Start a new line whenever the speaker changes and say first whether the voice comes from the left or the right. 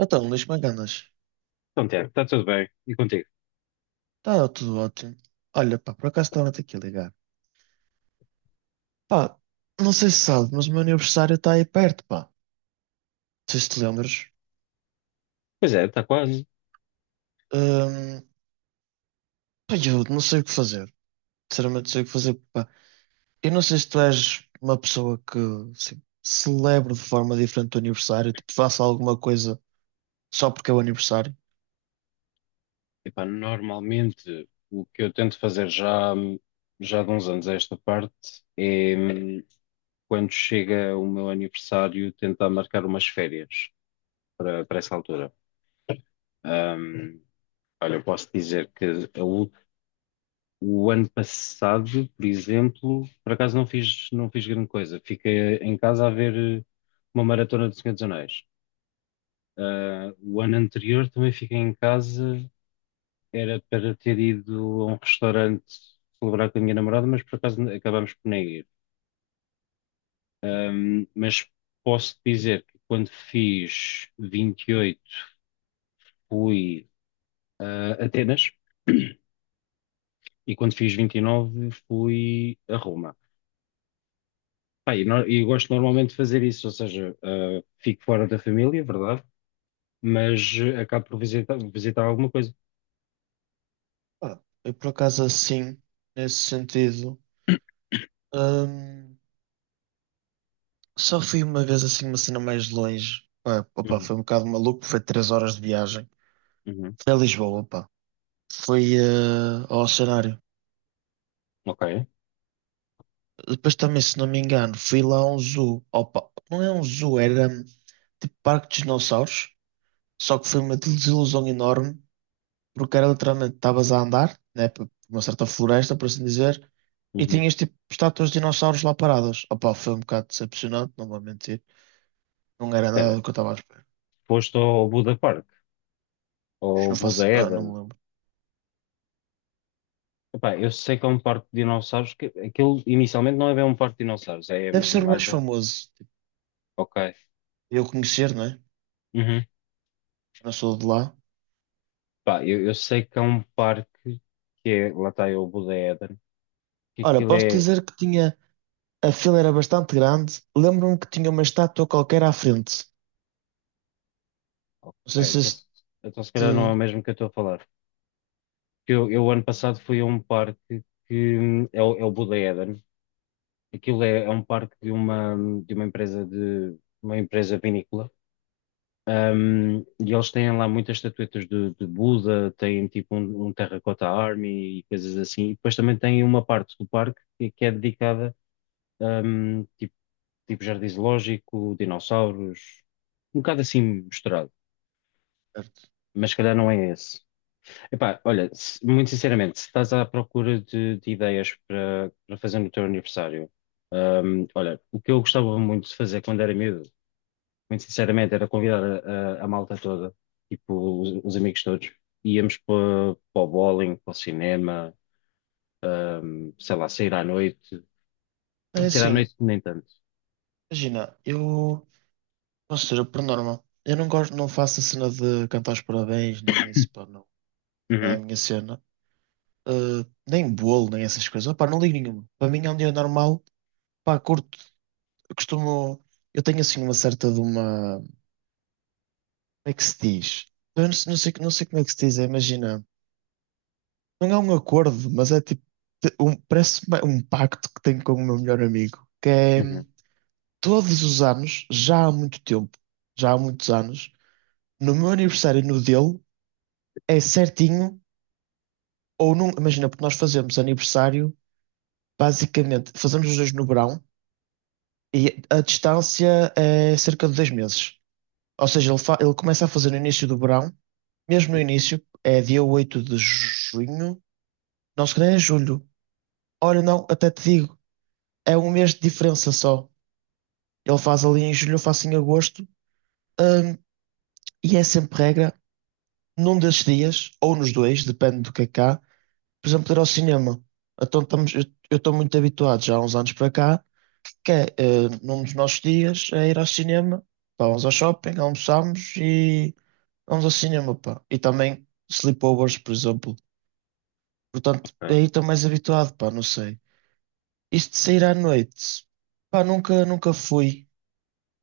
right: Então, Luís, como é?
left: Então, Tiago, está tudo bem. E contigo?
right: Está tudo ótimo. Olha, pá, por acaso estava-te aqui a ligar. Pá, não sei se sabe, mas o meu aniversário está aí perto, pá. Não sei se te lembras.
left: Pois é, está quase.
right: Hum, pá, eu não sei o que fazer. Sinceramente, não sei o que fazer, pá. Eu não sei se tu és uma pessoa que, assim, celebra de forma diferente o aniversário, tipo, faça alguma coisa só porque é o aniversário.
left: Epá, normalmente o que eu tento fazer já de uns anos a esta parte é quando chega o meu aniversário tentar marcar umas férias para essa altura. Hum, Olha, eu posso dizer que o, o ano passado, por exemplo, por acaso não fiz grande coisa. Fiquei em casa a ver eh, uma maratona do Senhor dos Anéis. Ah, o ano anterior também fiquei em casa. Era para ter ido a um restaurante celebrar com a minha namorada, mas por acaso acabámos por nem ir. Mas posso dizer que quando fiz 28 fui a Atenas e quando fiz 29 fui a Roma. Pá, e no- e gosto normalmente de fazer isso, ou seja, ah, fico fora da família, é verdade, mas acabo por visitar alguma coisa.
right: Pá, eu por acaso assim, nesse sentido. hum, Só fui uma vez assim, uma cena mais longe. Pá, opa,
left: Uhum,
right: foi um bocado maluco, foi três horas de viagem.
left: uhum,
right: Foi a Lisboa, pá. Foi ao cenário.
left: ok.
right: Depois também, se não me engano, fui lá a um zoo. Opa, não é um zoo, era tipo parque de dinossauros. Só que foi uma desilusão enorme, porque era literalmente, estavas a andar, né, por uma certa floresta, por assim dizer, e
left: Uhum.
right: tinhas tipo estátuas de dinossauros lá paradas. Opa, foi um bocado decepcionante, não vou mentir. Não era nada do
left: Espera,
right: que eu estava a esperar.
left: foste ao Buda Park, ao
right: Não faço,
left: Buda
right: ah, não
left: Eden.
right: me lembro.
left: Epá, eu sei que é um parque de dinossauros, que aquilo inicialmente não é bem um parque de dinossauros, é,
right: Deve
left: é
right: ser o mais
left: mais um.
right: famoso, tipo.
left: Ok.
right: Eu conhecer, não é?
left: Uhum.
right: Eu não sou de lá.
left: Pá, eu sei que é um parque que é, lá está é o Buda Éden, que
right: Ora,
left: aquilo
right: posso
left: é.
right: dizer que tinha. A fila era bastante grande. Lembro-me que tinha uma estátua qualquer à frente.
left: Ok,
right: Não sei se
left: então,
right: este.
left: então se calhar não é o mesmo que eu estou a falar. Que eu ano passado fui a um parque que é o Buda Éden, aquilo é um parque de uma empresa vinícola. E eles têm lá muitas estatuetas de Buda, têm tipo um Terracotta Army e coisas assim. E depois também tem uma parte do parque que é dedicada um, tipo, tipo jardim zoológico, dinossauros, um bocado assim misturado.
right: Certo.
left: Mas se calhar não é esse. Epá, olha, muito sinceramente, se estás à procura de ideias para fazer no teu aniversário, olha, o que eu gostava muito de fazer quando era miúdo muito sinceramente, era convidar a malta toda, tipo, os amigos todos. Íamos para o bowling, para o cinema, sei lá, sair à noite.
right: É
left: Sair à
right: assim,
left: noite nem tanto.
right: imagina, eu. Ou seja, por norma, eu não gosto, não faço a cena de cantar os parabéns, nem isso, pá, não. Não é a
left: Uhum,
right: minha cena. Nem bolo, nem essas coisas. Pá, não ligo nenhuma. Para mim é um dia normal. Pá, curto, eu costumo. Eu tenho assim uma certa de uma. É que se diz? Eu não sei, não sei, como é que se diz, é, imagina. Não é um acordo, mas é tipo. Parece um pacto que tenho com o meu melhor amigo, que é
left: uhum,
right: todos os anos, já há muito tempo, já há muitos anos, no meu aniversário e no dele, é certinho, ou não. Imagina, porque nós fazemos aniversário, basicamente, fazemos os dois no verão, e a distância é cerca de dois meses. Ou seja, ele, ele começa a fazer no início do verão, mesmo no início, é dia 8 de junho. Nós que é julho. Olha, não, até te digo, é um mês de diferença só. Ele faz ali em julho, eu faço em agosto. Hum, e é sempre regra, num desses dias, ou nos dois, depende do que é cá, por exemplo, ir ao cinema. Então, estamos, eu estou muito habituado já há uns anos para cá, que é, num dos nossos dias, é ir ao cinema, pá, vamos ao shopping, almoçamos e vamos ao cinema, pá. E também sleepovers, por exemplo. Portanto,
left: ok,
right: aí estou mais habituado, pá, não sei. Isto de sair à noite, pá, nunca fui,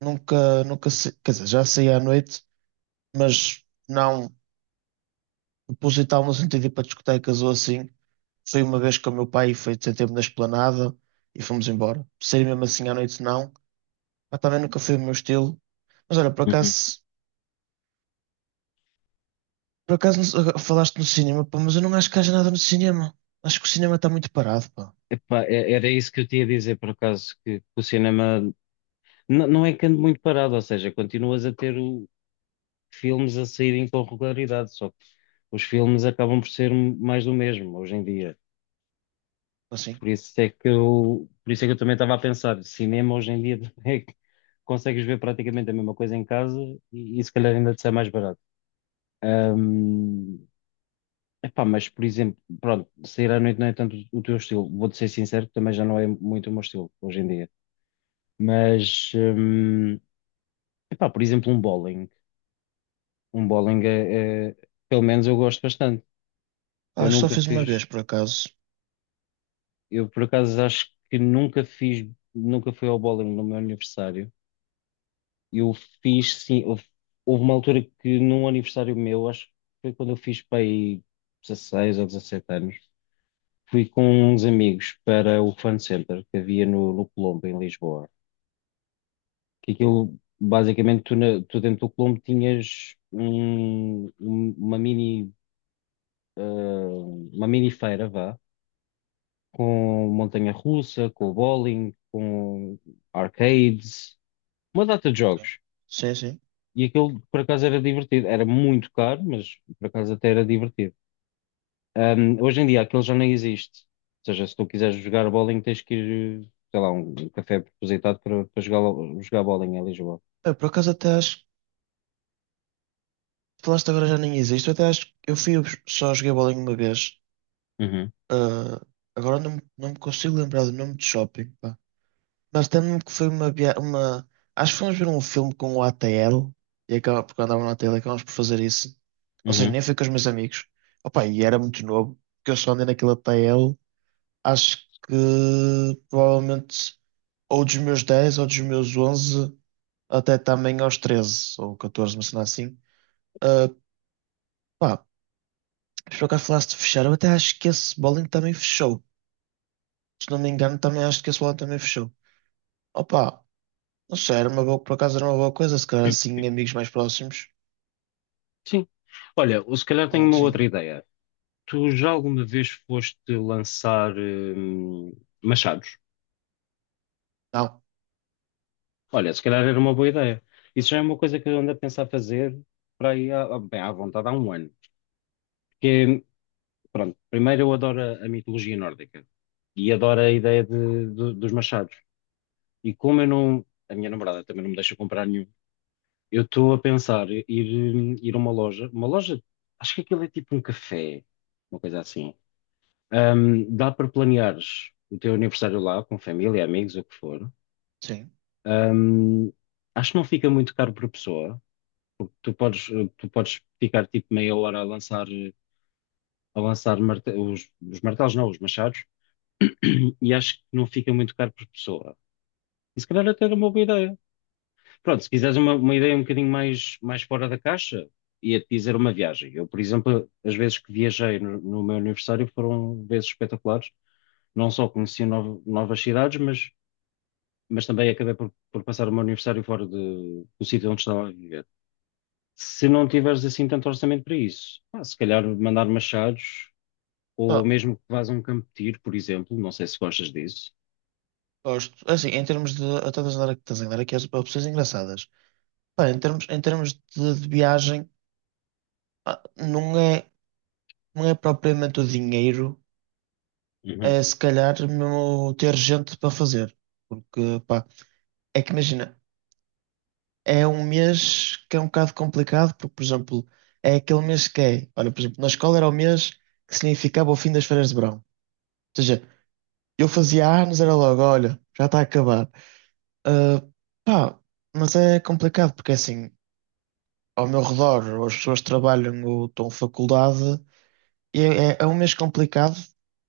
right: nunca, nunca, quer dizer, já saí à noite, mas não proposital no sentido de ir para discotecas ou assim. Fui uma vez com o meu pai e foi ter tempo na esplanada e fomos embora. Sair mesmo assim à noite, não. Pá, também nunca foi o meu estilo. Mas olha,
left: uhum.
right: por acaso não agora falaste no cinema, pá, mas eu não acho que haja nada no cinema. Acho que o cinema está muito parado, pá,
left: Epá, era isso que eu tinha a dizer, por acaso, que o cinema não é que ande muito parado, ou seja, continuas a ter filmes a saírem com regularidade, só que os filmes acabam por ser mais do mesmo hoje em dia.
right: assim.
left: Por isso é que eu, por isso é que eu também estava a pensar, cinema hoje em dia é que consegues ver praticamente a mesma coisa em casa e se calhar ainda te sai mais barato. Hum, Epá, mas por exemplo, pronto, sair à noite não é tanto o teu estilo. Vou-te ser sincero, que também já não é muito o meu estilo hoje em dia. Mas, epá, por exemplo, um bowling. Um bowling é. Pelo menos eu gosto bastante. Eu
right: Ah, só
left: nunca
right: fiz uma
left: fiz,
right: vez, por acaso.
left: eu por acaso acho que nunca fiz, nunca fui ao bowling no meu aniversário. Eu fiz, sim, houve uma altura que num aniversário meu, acho que foi quando eu fiz para aí 16 ou 17 anos, fui com uns amigos para o Fun Center que havia no Colombo, em Lisboa. Que aquilo, basicamente, tu dentro do Colombo tinhas uma mini, ah, uma mini feira, vá, com montanha-russa, com bowling, com arcades, uma data de
right: Ok.
left: jogos.
right: Sim, sim.
left: E aquilo por acaso era divertido. Era muito caro, mas por acaso até era divertido. Hoje em dia aquilo já nem existe. Ou seja, se tu quiseres jogar bowling, tens que ir, sei lá, um café propositado para jogar, jogar bowling em Lisboa.
right: É, por acaso até acho. Falaste agora já nem existe. Eu até acho que eu fui, só joguei bowling uma vez.
left: Uhum,
right: Ah, agora não, não me consigo lembrar do nome de shopping, pá. Mas lembro-me que foi uma, uma. Acho que fomos ver um filme com o ATL e acaba, porque andava no ATL e acabamos por fazer isso. Ou seja,
left: uhum.
right: nem fui com os meus amigos. Opa, e era muito novo, porque eu só andei naquele ATL. Acho que provavelmente ou dos meus 10 ou dos meus 11 até também aos 13 ou 14, uma cena assim. Por acaso falaste de fechar, eu até acho que esse bowling também fechou. Se não me engano, também acho que esse bowling também fechou. Opa, não sei, era uma boa, por acaso era uma boa coisa, se calhar assim, amigos mais próximos.
left: Sim. Olha, ou se calhar tenho
right: Bowling,
left: uma outra
right: sim.
left: ideia. Tu já alguma vez foste lançar machados?
right: Não,
left: Olha, se calhar era uma boa ideia. Isso já é uma coisa que eu ando a pensar fazer para aí, bem, à vontade há um ano. Pronto, primeiro eu adoro a mitologia nórdica e adoro
right: sim.
left: a ideia dos machados. E como eu não, a minha namorada também não me deixa comprar nenhum, eu estou a pensar ir, ir a uma loja, acho que aquilo é tipo um café, uma coisa assim. Dá para planeares o teu aniversário lá, com família, amigos, o que for.
right: Sim.
left: Ahm, Acho que não fica muito caro por pessoa, porque tu podes ficar tipo meia hora a lançar, os martelos, não, os machados e acho que não fica muito caro por pessoa. E se calhar até era uma boa ideia. Pronto, se quiseres uma ideia um bocadinho mais fora da caixa, ia-te dizer uma viagem. Eu, por exemplo, as vezes que viajei no meu aniversário foram vezes espetaculares. Não só conheci novas cidades, mas também acabei por passar o meu aniversário fora do sítio onde estava a viver. Se não tiveres assim tanto orçamento para isso, pá, se calhar mandar machados ou
right: Ah,
left: mesmo que vás a um campo de tiro, por exemplo. Não sei se gostas disso.
right: gosto. É assim, em termos de. Eu estou a andar aqui, estás a andar aqui as opções engraçadas. Pá, em termos de viagem, pá, não é, não é propriamente o dinheiro,
left: Uhum.
right: é se calhar mesmo ter gente para fazer. Porque, pá, é que imagina. É um mês que é um bocado complicado, porque, por exemplo, é aquele mês que é. Olha, por exemplo, na escola era o mês que significava o fim das férias de verão. Ou seja, eu fazia anos, era logo, olha, já está a acabar. Ah, pá, mas é complicado, porque assim, ao meu redor, as pessoas trabalham ou estão em faculdade, e é, é um mês complicado.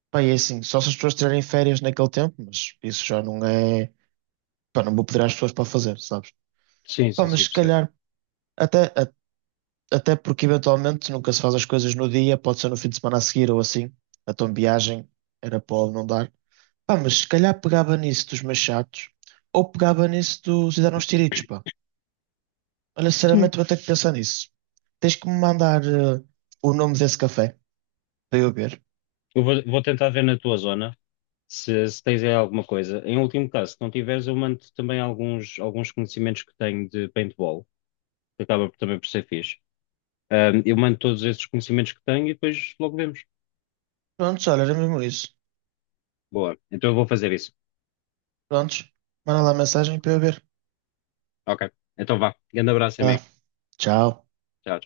right: Pá, e é assim, só se as pessoas tirarem férias naquele tempo, mas isso já não é. Pá, não vou pedir às pessoas para fazer, sabes?
left: Sim,
right: Pá,
left: sim,
right: mas
left: sim,
right: se
left: percebo.
right: calhar. Até, até porque eventualmente nunca se faz as coisas no dia, pode ser no fim de semana a seguir ou assim. Então viagem era pode não dar. Pá, mas se calhar pegava nisso dos machados ou pegava nisso dos hidanos tiritos, pá. Olha, sinceramente vou ter que pensar nisso. Tens que me mandar o nome desse café para eu ver.
left: Eu vou, vou tentar ver na tua zona se, se tens aí alguma coisa. Em último caso, se não tiveres, eu mando também alguns conhecimentos que tenho de paintball, que acaba também por ser fixe. Eu mando todos esses conhecimentos que tenho e depois logo vemos.
right: Prontos, olha, era mesmo isso.
left: Boa, então eu vou fazer isso.
right: Prontos, manda lá a mensagem para eu ver.
left: Ok, então vá. Grande abraço,
right: Vai lá.
left: amigo.
right: Tchau.
left: Tchau.